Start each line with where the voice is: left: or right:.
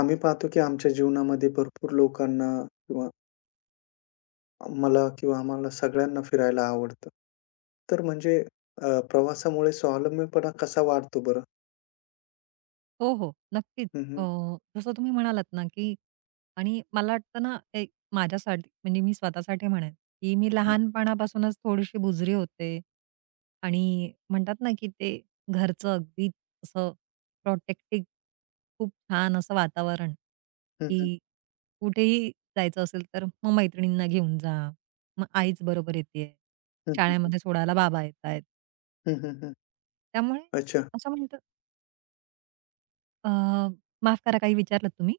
left: आम्ही पाहतो की आमच्या जीवनामध्ये भरपूर लोकांना किंवा मला किंवा आम्हाला सगळ्यांना फिरायला आवडतं. तर म्हणजे प्रवासामुळे स्वावलंबीपणा कसा वाढतो बरं?
right: हो, हो. नक्कीच.
left: हं,
right: अ,
left: हं.
right: जसं तुम्ही म्हणालात ना, की आणि मला वाटतं ना, माझ्यासाठी म्हणजे मी स्वतःसाठी म्हणेन, की मी लहानपणापासूनच थोडीशी बुजरी होते आणि म्हणतात ना, की ते घरचं अगदी असं प्रोटेक्टिव्ह खूप छान असं वातावरण,
left: हं, हं.
right: की कुठेही जायचं असेल तर मग मैत्रिणींना घेऊन जा. मग आईच बरोबर येतेय.
left: हं, हं, हं.
right: शाळेमध्ये सोडायला बाबा येतायत.
left: हं, हं, हं.
right: त्यामुळे
left: अच्छा.
right: असं म्हणतात. अ, माफ करा, काही विचारलत तुम्ही?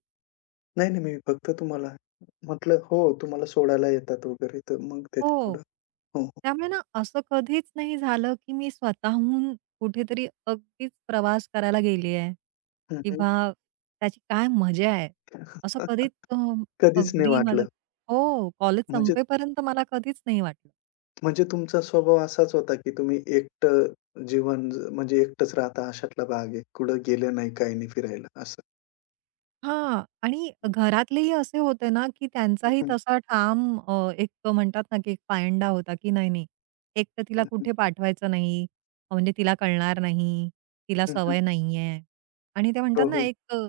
left: नाही, नाही. मी फक्त तुम्हाला म्हटलं हो, तुम्हाला सोडायला येतात वगैरे, तर मग
right: हो.
left: त्याच्यापुढं हो, हो.
right: त्यामुळे ना असं कधीच नाही झालं, की मी स्वतःहून कुठेतरी अगदीच प्रवास करायला गेली आहे
left: हं, हं.
right: किंवा त्याची काय मजा आहे. असं कधीच
left: कधीच नाही
right: अगदी माझं,
left: वाटलं.
right: हो, कॉलेज
left: म्हणजे
right: संपेपर्यंत मला कधीच नाही वाटलं.
left: म्हणजे तुमचा स्वभाव असाच होता, की तुम्ही एकटं जीवन म्हणजे एकटंच राहता अशातला भाग आहे. कुठं गेले नाही, काही नाही फिरायला असं.
right: हां. आणि घरातलेही असे होते ना, की
left: हं,
right: त्यांचाही
left: हं,
right: तसा ठाम एक म्हणतात ना, की एक पायंडा होता, की नाही, नाही. एक तर तिला
left: हं,
right: कुठे पाठवायचं नाही, म्हणजे तिला कळणार नाही, तिला सवय नाहीये. आणि ते म्हणतात
left: हो,
right: ना,
left: हो.
right: एक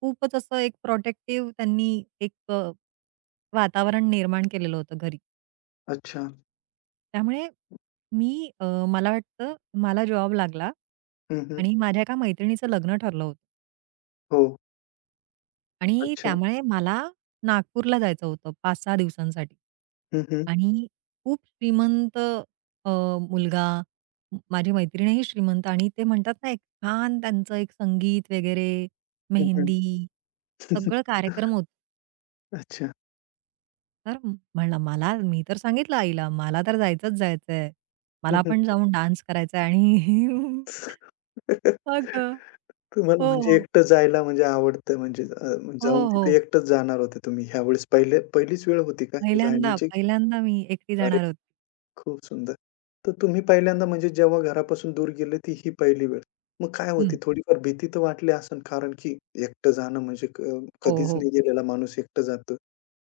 right: खूपच असं एक प्रोटेक्टिव्ह त्यांनी एक वातावरण निर्माण केलेलं होतं घरी.
left: अच्छा.
right: त्यामुळे मी मला वाटतं मला जॉब लागला
left: हं, हं.
right: आणि माझ्या एका मैत्रिणीचं लग्न ठरलं होतं.
left: हो.
right: आणि
left: अच्छा.
right: त्यामुळे मला नागपूरला जायचं होतं 5-6 दिवसांसाठी.
left: हं, हं.
right: आणि खूप श्रीमंत अ, मुलगा, माझी मैत्रीणही श्रीमंत आणि ते म्हणतात ना, एक छान त्यांचं एक संगीत वगैरे,
left: हं, हं.
right: मेहंदी, सगळं कार्यक्रम होता.
left: अच्छा.
right: तर म्हणलं मला मी तर सांगितलं आईला, "मला तर जायचंच जायचंय.
left: हं,
right: मला
left: हं.
right: पण जाऊन डान्स करायचा आहे." आणि अगं.
left: तुम्हाला
right: हो,
left: म्हणजे
right: हो.
left: एकटं जायला म्हणजे आवडतं म्हणजे
right: हो,
left: जाऊन तिथे
right: हो.
left: एकटंच जाणार होते तुम्ही ह्यावेळेस. पहिलीच वेळ होती का ही
right: पहिल्यांदा,
left: जाण्याची?
right: पहिल्यांदा मी एकटी
left: अरे
right: जाणार होती.
left: खूप सुंदर. तर तुम्ही पहिल्यांदा म्हणजे जेव्हा घरापासून दूर गेले ती ही पहिली वेळ. मग काय होती
right: हं.
left: थोडीफार भीती तर वाटली असेल कारण की एकटं जाणं म्हणजे
right: हो,
left: कधीच
right: हो.
left: नाही गेलेला माणूस एकटं जातं.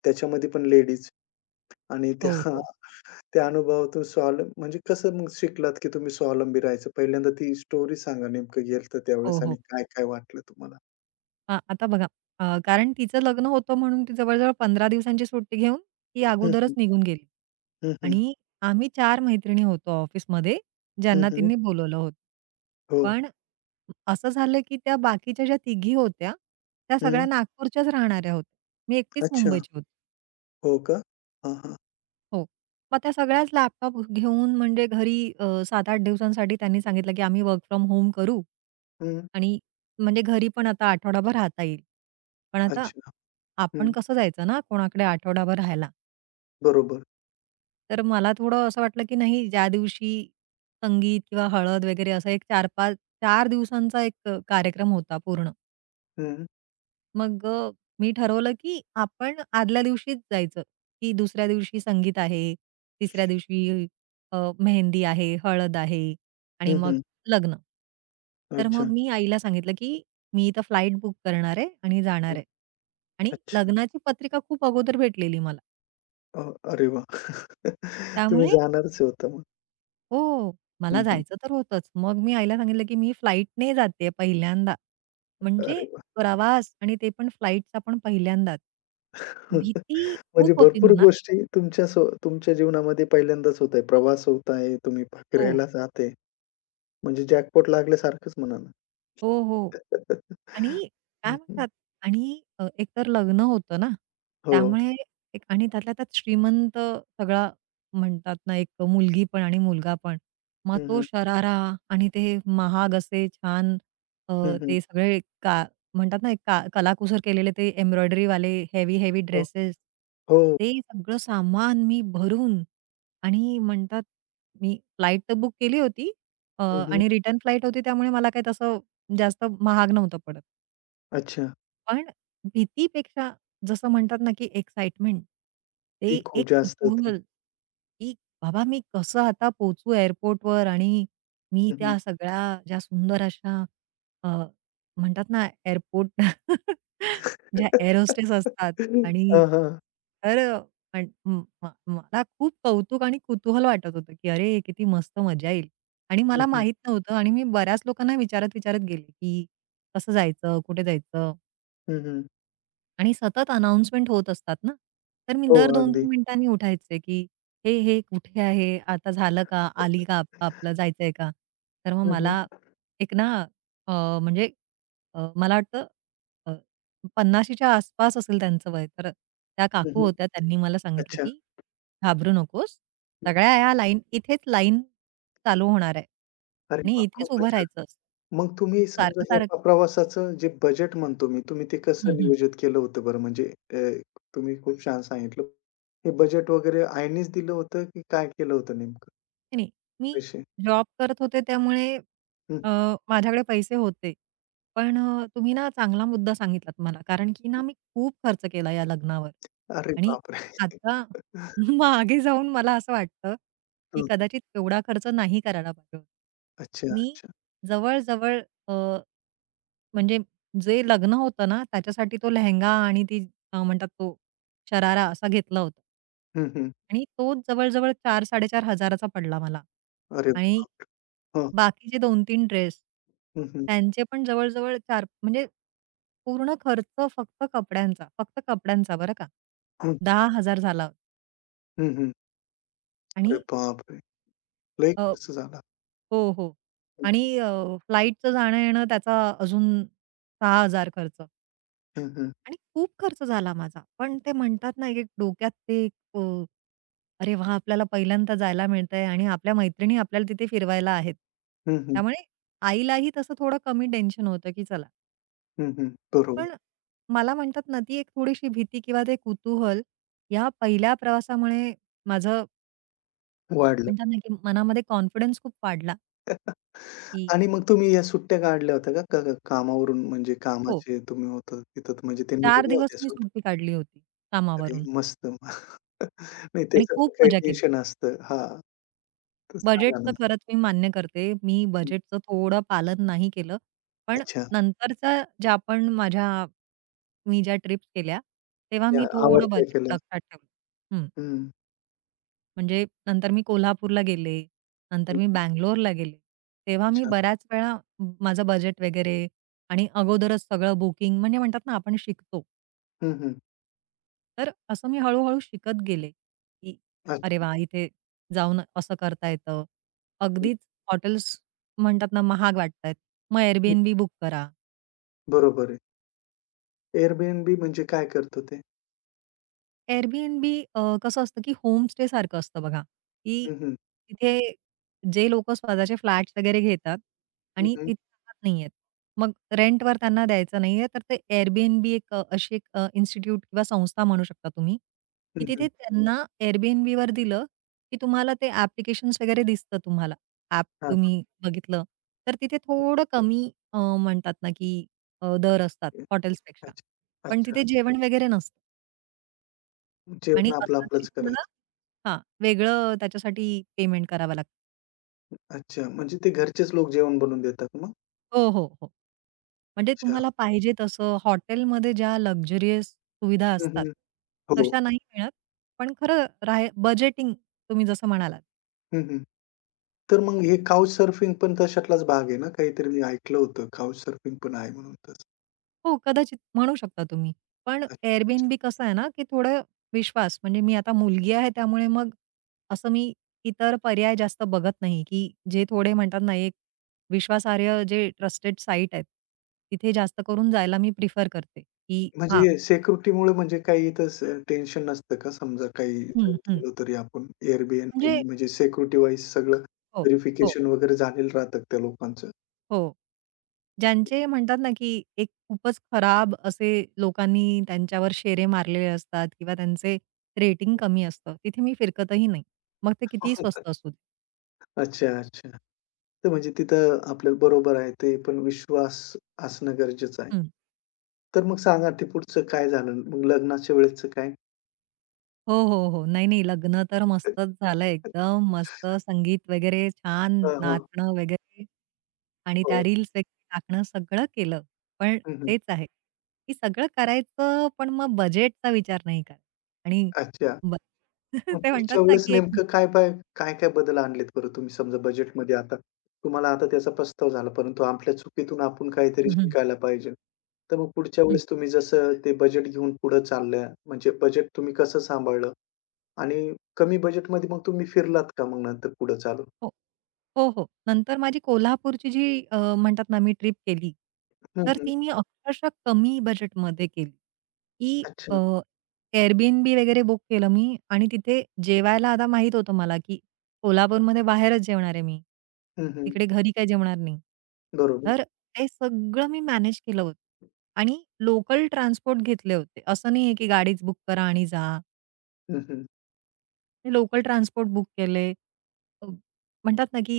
left: त्याच्यामध्ये पण लेडीज आणि
right: हो,
left: त्या
right: हो.
left: त्या अनुभवातून म्हणजे कसं मग शिकलात की तुम्ही स्वावलंबी राहायचं? पहिल्यांदा ती स्टोरी सांगा नेमकं गेलं
right: हो,
left: त्यावेळेस आणि
right: हो.
left: काय-काय वाटलं तुम्हाला?
right: आता बघा. कारण तिचं लग्न होतं म्हणून ती जवळ-जवळ 15 दिवसांची सुट्टी घेऊन ती
left: हं,
right: अगोदरच
left: हं.
right: निघून गेली.
left: हं, हं.
right: आणि आम्ही 4 मैत्रिणी होतो ऑफिसमध्ये ज्यांना
left: हं,
right: तिनी बोलवलं होतं.
left: हो.
right: पण असं झालं की त्या बाकीच्या ज्या तिघी होत्या, त्या
left: हं.
right: सगळ्या नागपूरच्याच राहणाऱ्या होत्या. मी एकटीच
left: अच्छा.
right: मुंबईची होते.
left: हो का? हां, हां.
right: हो. मग त्या सगळ्याच लॅपटॉप घेऊन म्हणजे घरी 7-8 दिवसांसाठी त्यांनी सांगितलं, की आम्ही वर्क फ्रॉम होम करू
left: हं.
right: आणि म्हणजे घरी पण आता आठवडाभर राहता येईल. पण आता
left: अच्छा.
right: आपण
left: हं.
right: कसं जायचं ना कोणाकडे आठवडाभर राहायला.
left: बरोबर.
right: तर मला थोडं असं वाटलं, की नाही ज्या दिवशी संगीत किंवा हळद वगैरे असा एक 4-5 4 दिवसांचा एक कार्यक्रम होता पूर्ण.
left: हं.
right: मग मी ठरवलं की आपण आदल्या दिवशीच जायचं, की दुसऱ्या दिवशी संगीत आहे, तिसऱ्या दिवशी मेहंदी आहे, हळद आहे आणि
left: हं,
right: मग
left: हं.
right: लग्न. तर मग
left: अच्छा.
right: मी आईला सांगितलं, की "मी इथं फ्लाइट बुक करणार आहे आणि
left: हं.
right: जाणार आहे." आणि
left: अच्छा.
right: लग्नाची पत्रिका खूप अगोदर भेटलेली मला.
left: अ, अरे वाह! तुम्ही
right: त्यामुळे
left: जाणारच होता मग.
right: हो, मला
left: हं, हं.
right: जायचं तर होतंच. मग मी आईला सांगितलं, की मी फ्लाईटने जातेय पहिल्यांदा.
left: अरे
right: म्हणजे
left: वाह!
right: प्रवास आणि ते पण फ्लाईटचा पण पहिल्यांदाच. भीती
left: म्हणजे
right: खूप होती
left: भरपूर
right: मनात.
left: गोष्टी तुमच्या स्व तुमच्या जीवनामध्ये पहिल्यांदाच होत आहे. प्रवास होत आहे, तुम्ही
right: हो.
left: फिरायला जात आहे. म्हणजे जॅकपॉट लागल्यासारखंच म्हणा ना.
right: हो, हो. आणि काय
left: हं, हं.
right: म्हणतात. आणि एकतर लग्न होतं ना,
left: हो.
right: त्यामुळे एक आणि त्यातल्या त्यात श्रीमंत सगळा, म्हणतात ना, एक मुलगी पण आणि मुलगा पण. मग
left: हं,
right: तो
left: हं.
right: शरारा आणि ते महाग असे छान, अ,
left: हं, हं.
right: ते सगळे का म्हणतात ना, एक का कलाकुसर केलेले ते एम्ब्रॉयडरी वाले हेवी, हेवी
left: हो.
right: ड्रेसेस.
left: हो.
right: ते सगळं सामान मी भरून आणि म्हणतात. मी फ्लाइट तर बुक केली होती,
left: हं, हं.
right: आणि रिटर्न फ्लाइट होती त्यामुळे मला काही तसं जास्त महाग नव्हतं पडत.
left: अच्छा.
right: पण भीतीपेक्षा जसं म्हणतात ना, की एक्साइटमेंट,
left: ती
right: ते
left: खूप
right: एक
left: जास्त होती.
right: कुतूहल, की बाबा मी कसं आता पोहोचू एअरपोर्टवर आणि मी
left: हं, हं.
right: त्या सगळ्या ज्या सुंदर अशा अ, म्हणतात ना एअरपोर्ट ज्या एअर होस्टेस असतात आणि
left: हां, हां.
right: तर पण म म मला खूप कौतुक आणि कुतूहल वाटत होतं, की अरे किती मस्त मजा येईल आणि
left: हं,
right: मला
left: हं.
right: माहीत नव्हतं आणि मी बऱ्याच लोकांना विचारत-विचारत गेले, की कसं जायचं? कुठे जायचं?
left: हं, हं.
right: आणि सतत अनाउन्समेंट होत असतात ना, तर मी
left: हो,
right: दर
left: अगदी.
right: 2-3 मिनिटांनी उठायचे, की "हे, हे कुठे आहे? आता झालं का? आली का? आपलं जायचंय का?" तर मग
left: हं, हं.
right: मला एक ना अ, म्हणजे मला वाटतं अ, 50शीच्या आसपास असेल त्यांचं वय. तर त्या
left: हं,
right: काकू
left: हं.
right: होत्या, त्यांनी मला सांगितलं,
left: अच्छा.
right: की "घाबरू नकोस. सगळ्या या लाईन इथेच लाईन चालू होणार आहे
left: अरे
right: आणि
left: वाह!
right: इथेच
left: खूपच
right: उभं
left: छान.
right: राहायचं असतं.
left: मग तुम्ही समजा ह्या
right: सारखं-सारखं."
left: प्रवासाचं जे बजेट म्हणतो मी, तुम्ही ते कसं नियोजित केलं होतं बरं? म्हणजे अ, तुम्ही खूप छान सांगितलं. हे बजेट वगैरे आईनेच दिलं होतं की काय केलं होतं नेमकं
right: नाही, मी
left: पैसे?
right: जॉब करत होते त्यामुळे
left: हं,
right: अ, माझ्याकडे पैसे होते. पण तुम्ही ना चांगला मुद्दा सांगितलात मला. कारण की ना मी खूप खर्च केला या लग्नावर
left: अरे
right: आणि
left: बापरे!
right: आता मागे जाऊन मला असं वाटतं, की
left: हं,
right: कदाचित एवढा खर्च नाही करायला पाहिजे होता.
left: अच्छा,
right: मी
left: अच्छा.
right: जवळ म्हणजे जे लग्न होतं ना, त्याच्यासाठी तो लेहेंगा आणि ती म्हणतात तो शरारा असा घेतला होता.
left: हं, हं.
right: आणि तोच जवळ-जवळ 4,000-4,500 पडला मला.
left: अरे
right: आणि
left: बापरे! हां.
right: बाकीचे 2-3 ड्रेस,
left: हं, हं.
right: त्यांचे पण जवळ-जवळ 4 म्हणजे पूर्ण खर्च फक्त कपड्यांचा, फक्त कपड्यांचा बरं का,
left: हं,
right: 10,000 झाला होता.
left: हं, हं.
right: आणि
left: अरे बापरे! लय
right: अ,
left: खर्च झाला.
right: हो, हो.
left: हं,
right: आणि
left: हं.
right: जाणं-येणं त्याचा अजून 6,000 खर्च.
left: हं, हं.
right: आणि खूप खर्च झाला माझा. पण ते म्हणतात ना, एक डोक्यात ते एक, "अरे वाह! आपल्याला पहिल्यांदा जायला मिळतंय आणि आपल्या मैत्रिणी आपल्याला तिथे फिरवायला आहेत."
left: हं, हं.
right: त्यामुळे आईलाही तसं थोडं कमी टेन्शन होतं, की चला.
left: हं, हं. बरोबर.
right: पण मला म्हणतात ना, ती एक थोडीशी भीती किंवा ते कुतूहल या पहिल्या प्रवासामुळे माझं
left: वाढलं.
right: म्हणतात ना, की मनामध्ये कॉन्फिडन्स खूप वाढला, की
left: आणि मग तुम्ही या सुट्ट्या काढल्या होत्या का? का कामावरून म्हणजे
right: हो,
left: कामाचे तुम्ही होतं तिथं तर म्हणजे त्यांनी
right: 4
left: दिल्या
right: दिवस
left: होत्या
right: मी
left: सुट्ट्या?
right: सुट्टी काढली होती
left: अरे
right: कामावरून
left: मस्त. नाही
right: आणि
left: त्याचं पण
right: खूप
left: काही
right: मजा केली.
left: टेन्शन असतं. हां, तर सांगा
right: बजेटचं
left: ना.
right: खरंच मी मान्य करते. मी
left: हं.
right: बजेटचं थोडं पालन नाही केलं. पण
left: अच्छा.
right: नंतरचा ज्या आपण माझ्या मी ज्या ट्रिप्स केल्या, तेव्हा
left: त्या
right: मी थोडं
left: आवडत्या
right: बजेट
left: केल्या.
right: लक्षात ठेवलं. हं.
left: हं.
right: म्हणजे नंतर मी कोल्हापूरला गेले,
left: हं,
right: नंतर मी
left: हं.
right: बंगलोरला गेले. तेव्हा मी
left: अच्छा.
right: बऱ्याच वेळा माझं बजेट वगैरे आणि अगोदरच सगळं बुकिंग म्हणजे म्हणतात ना आपण शिकतो.
left: हं, हं.
right: तर असं मी हळू-हळू शिकत गेले, की अरे
left: अच्छा.
right: वाह! इथे जाऊन असं करता येतं.
left: हं,
right: अगदीच हॉटेल्स म्हणतात ना, महाग वाटतायत. मग
left: हं.
right: Airbnb बुक करा.
left: बरोबर आहे. Airbnb म्हणजे काय करतं ते?
right: Airbnb कसं असतं, की होमस्टे सारखं असतं बघा, की
left: हं, हं.
right: तिथे जे लोकं स्वतःचे फ्लॅट्स वगैरे घेतात
left: हं,
right: आणि
left: हं.
right: तिथे राहत नाहीयेत. मग रेंटवर त्यांना द्यायचं नाहीये, तर ते Airbnb एक अशी एक इन्स्टिट्यूट किंवा संस्था म्हणू शकता तुम्ही,
left: हं,
right: की
left: हं.
right: तिथे त्यांना Airbnbवर दिलं, की तुम्हाला ते ॲप्लिकेशन्स वगैरे दिसतं तुम्हाला. ॲप
left: हां, हां.
right: तुम्ही बघितलं, तर तिथे थोडं कमी म्हणतात ना, की दर असतात
left: हं.
right: हॉटेल्सपेक्षा.
left: अच्छा.
right: पण
left: अच्छा.
right: तिथे जेवण वगैरे नसतं.
left: जेवण
right: आणि
left: आपलं
right: असलं तरी
left: आपलंच
right: तुम्हाला,
left: करायचं.
right: हां, वेगळं त्याच्यासाठी पेमेंट करावं लागतं.
left: अच्छा. म्हणजे ते घरचेच लोक जेवण बनवून देतात मग?
right: हो, हो, हो. म्हणजे
left: अच्छा.
right: तुम्हाला पाहिजे तसं हॉटेलमध्ये ज्या लक्झरियस सुविधा
left: हं,
right: असतात,
left: हं. हो.
right: तशा नाही मिळत. पण खरं राहे बजेटिंग तुम्ही जसं म्हणालात.
left: हं, हं. तर मग हे काउच सर्फिंग पण तशातलाच भाग आहे ना? काहीतरी मी ऐकलं होतं काउच सर्फिंग पण आहे म्हणून तसं.
right: हो, कदाचित म्हणू शकता तुम्ही. पण
left: अच्छा, अच्छा.
right: Airbnb कसं आहे ना, की थोडं विश्वास म्हणजे मी आता मुलगी आहे त्यामुळे मग असं मी इतर पर्याय जास्त बघत नाही, की जे थोडे म्हणतात ना, एक विश्वासार्ह, जे ट्रस्टेड साईट आहेत, तिथे जास्त करून जायला मी प्रिफर करते, की हां,
left: म्हणजे सिक्युरिटीमुळे म्हणजे काही इथं स टेन्शन नसतं का? समजा काही इथं
right: हं, हं.
left: गेलो तरी आपण Airbnb
right: म्हणजे
left: म्हणजे सिक्युरिटी वाईज सगळं
right: हो, हो,
left: व्हेरिफिकेशन वगैरे झालेलं राहतं त्या लोकांचं.
right: हो. ज्यांचे म्हणतात ना, की एक खूपच खराब असे लोकांनी त्यांच्यावर शेरे मारलेले असतात किंवा त्यांचे रेटिंग कमी असतं, तिथे मी फिरकतही नाही. मग ते कितीही स्वस्त असू दे.
left: अच्छा, अच्छा. तर म्हणजे तिथं आपल्याला बरोबर आहे ते पण विश्वास असणं गरजेचं आहे.
right: हं.
left: तर मग सांगा ते पुढचं काय झालं? मग लग्नाच्या वेळेसचं काय?
right: हो, हो, हो. नाही, नाही. लग्न तर मस्तच झालं, एकदम मस्त संगीत वगैरे छान
left: हां, हां.
right: नाचणं वगैरे आणि त्या
left: हो.
right: रील्स वगैरे टाकणं सगळं केलं. पण
left: हं, हं.
right: तेच आहे, की सगळं करायचं पण मग बजेटचा विचार नाही करायचा आणि
left: अच्छा.
right: ब
left: मग
right: ते म्हणतात
left: पुढच्या
right: ना,
left: वेळेस
right: की एक
left: नेमकं काय-काय बदल आणलेत बरं तुम्ही? समजा बजेटमध्ये आता तुम्हाला आता त्याचा पस्ताव झाला, परंतु आपल्या चुकीतून आपण काहीतरी
right: हं, हं.
left: शिकायला पाहिजे. तर मग पुढच्या वेळेस तुम्ही जसं ते बजेट घेऊन पुढे चालल्या, म्हणजे बजेट तुम्ही कसं सांभाळलं? आणि कमी बजेटमध्ये मग तुम्ही फिरलात का मग नंतर पुढे चालून?
right: हो. हो, हो. नंतर माझी कोल्हापूरची जी म्हणतात ना, मी ट्रिप केली,
left: हं,
right: तर
left: हं.
right: ती मी अक्षरशः कमी बजेटमध्ये केली, की अ,
left: अच्छा.
right: Airbnb वगैरे बुक केलं मी आणि तिथे जेवायला आता माहीत होतं मला, की कोल्हापूरमध्ये बाहेरच जेवणार आहे मी.
left: हं, हं.
right: तिकडे घरी काही जेवणार नाही.
left: बरोबर.
right: तर ते सगळं मी मॅनेज केलं होतं आणि लोकल ट्रान्सपोर्ट घेतले होते. असं नाहीये, की गाडीच बुक करा आणि जा.
left: हं, हं.
right: मी लोकल ट्रान्सपोर्ट बुक केले. अ, म्हणतात ना, की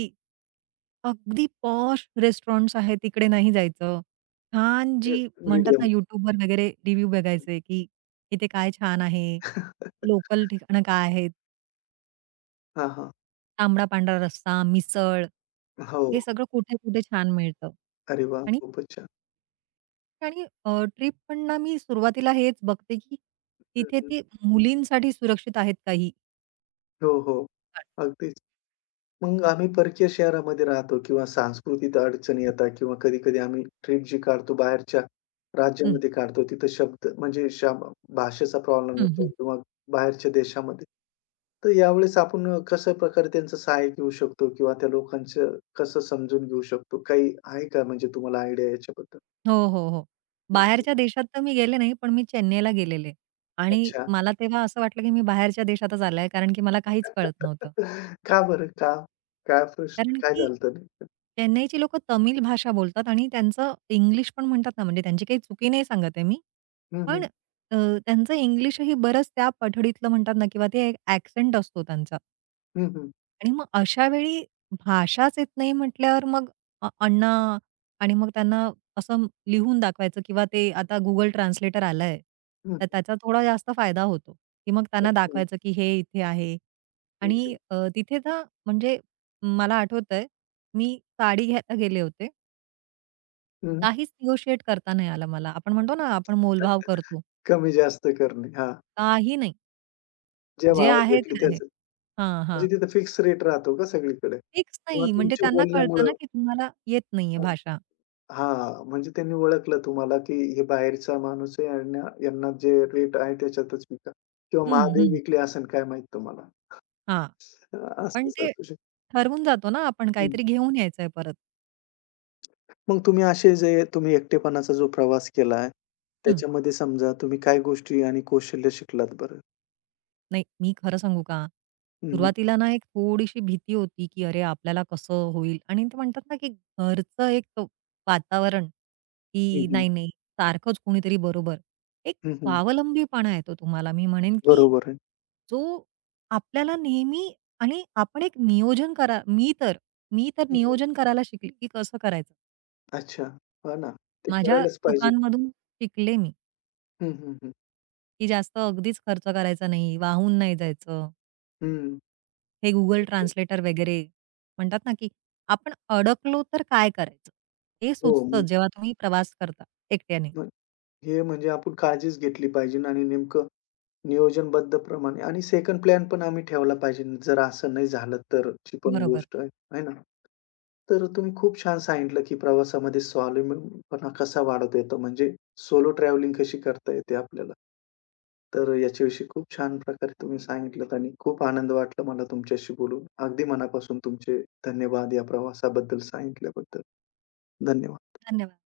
right: अगदी पॉश रेस्टॉरंट्स आहेत तिकडे नाही जायचं. छान
left: हे
right: जी म्हणतात ना
left: मीडियम.
right: YouTubeवर वगैरे रिव्ह्यू बघायचे, की इथे काय छान आहे, लोकल ठिकाणं काय आहेत,
left: हां, हां.
right: तांबडा-पांढरा रस्सा, मिसळ
left: हो.
right: हे सगळं कुठे-कुठे छान मिळतं.
left: अरे वाह!
right: आणि
left: खूपच छान.
right: आणि ट्रिप पण ना मी सुरुवातीला हेच बघते, की
left: हं,
right: तिथे
left: हं.
right: ती मुलींसाठी सुरक्षित आहेत का ही
left: हो, हो. अगदीच. मग आम्ही परकीय शहरामध्ये राहतो किंवा सांस्कृतिक अडचणी येतात किंवा कधी-कधी आम्ही ट्रिप जी काढतो बाहेरच्या
right: ठिकाणं?
left: राज्यामध्ये काढतो, तिथं शब्द म्हणजे शाम भाषेचा प्रॉब्लेम येतो
right: हं.
left: किंवा बाहेरच्या देशामध्ये. तर यावेळेस आपण कशा प्रकारे त्यांचं सहाय्य घेऊ शकतो किंवा त्या लोकांचं कसं समजून घेऊ शकतो? काही आहे का म्हणजे तुम्हाला आयडिया याच्याबद्दल?
right: हो, हो, हो.
left: हं,
right: बाहेरच्या देशात तर मी गेले नाही, पण मी चेन्नईला गेलेले आणि
left: अच्छा.
right: मला तेव्हा असं वाटलं, की मी बाहेरच्या देशातच आले, कारण की मला काहीच कळत नव्हतं.
left: का बरं? का? काय प्रश्न
right: कारण
left: काय
right: की
left: झालं होतं नेमकं?
right: चेन्नईची लोकं तमिळ भाषा बोलतात आणि त्यांचं इंग्लिश पण म्हणतात ना, म्हणजे त्यांची काही चुकी नाही सांगत आहे मी.
left: हं,
right: पण
left: हं.
right: अ, त्यांचं इंग्लिशही बरंच त्या पठडीतलं म्हणतात ना किंवा ते ॲक्सेंट असतो त्यांचा.
left: हं, हं.
right: आणि मग अशा वेळी भाषाच येत नाही म्हटल्यावर मग अण्णा आणि मग त्यांना असं लिहून दाखवायचं किंवा ते आता Google ट्रान्सलेटर आलंय, तर त्याचा थोडा जास्त फायदा होतो, की मग त्यांना
left: अच्छा.
right: दाखवायचं की हे इथे आहे.
left: हं,
right: आणि
left: हं.
right: तिथे ना म्हणजे मला आठवतंय, मी साडी घ्यायला गेले होते. काहीच निगोशिएट करता नाही आलं मला. आपण म्हणतो ना, आपण
left: हं.
right: मोलभाव करतो.
left: कमी-जास्त करणे. हा?
right: काही नाही.
left: ज्या
right: जे
left: भावात
right: आहे
left: भेटली
right: ते आहे.
left: त्याचं.
right: हां, हां.
left: म्हणजे तिथं फिक्स रेट राहतो का सगळीकडे?
right: फिक्स
left: किंवा
right: नाही म्हणजे
left: तुमच्या
right: त्यांना कळतं ना,
left: बोलण्यामुळं
right: की तुम्हाला येत नाहीये
left: हां,
right: भाषा.
left: म्हणजे त्यांनी ओळखलं तुम्हाला, की हे बाहेरचा माणूस आहे यांना यांना जे रेट आहे त्याच्यातच विका किंवा
right: हं,
left: महागही
right: हं.
left: विकले असेल काय माहीत तुम्हाला.
right: हां.
left: अ,
right: पण
left: असंच
right: ते
left: असू शकतं.
right: ठरवून जातो ना आपण
left: हं.
right: काहीतरी घेऊन यायचंय परत.
left: मग तुम्ही असे जे तुम्ही एकटेपणाचा जो प्रवास केला आहे,
right: हं.
left: त्याच्यामध्ये समजा तुम्ही काय गोष्टी आणि कौशल्य शिकलात बरं?
right: नाही मी खरं सांगू का?
left: हं, हं.
right: सुरुवातीला ना एक थोडीशी भीती होती, की अरे आपल्याला कसं होईल? आणि ते म्हणतात ना, की घरचं एक वातावरण,
left: हं,
right: की
left: हं.
right: नाही, नाही सारखंच कोणीतरी बरोबर. एक
left: हं,
right: स्वावलंबीपणा येतो तुम्हाला मी म्हणेन, की
left: बरोबर आहे.
right: जो आपल्याला नेहमी आणि आपण एक नियोजन करा मी तर, मी तर
left: हं, हं.
right: नियोजन करायला शिकले, की कसं करायचं.
left: अच्छा. हां ना. ते
right: माझ्या
left: करायलाच पाहिजे.
right: चुकांमधून शिकले मी.
left: हं, हं, हं.
right: की जास्त अगदीच खर्च करायचा नाही, वाहून नाही जायचं.
left: हं.
right: हे गुगल ट्रान्सलेटर वगैरे म्हणतात ना, की आपण अडकलो तर काय करायचं? हे
left: हो.
right: सुचतं जेव्हा तुम्ही प्रवास करता एकट्याने.
left: मग हे म्हणजे आपण काळजीच घेतली पाहिजे आणि नेमकं नियोजनबद्ध प्रमाणे आणि सेकंड प्लॅन पण आम्ही ठेवला पाहिजे. जर असं नाही झालं तरची पण
right: बरोबर.
left: गोष्ट आहे. आहे ना? तर तुम्ही खूप छान सांगितलं, की प्रवासामध्ये स्वावलंबीपणा कसा वाढवता येतो, म्हणजे सोलो ट्रॅव्हलिंग कशी करता येते आपल्याला. तर याच्याविषयी खूप छान प्रकारे तुम्ही सांगितलत आणि खूप आनंद वाटला मला तुमच्याशी बोलून. अगदी मनापासून तुमचे धन्यवाद या प्रवासाबद्दल सांगितल्याबद्दल. धन्यवाद.
right: धन्यवाद.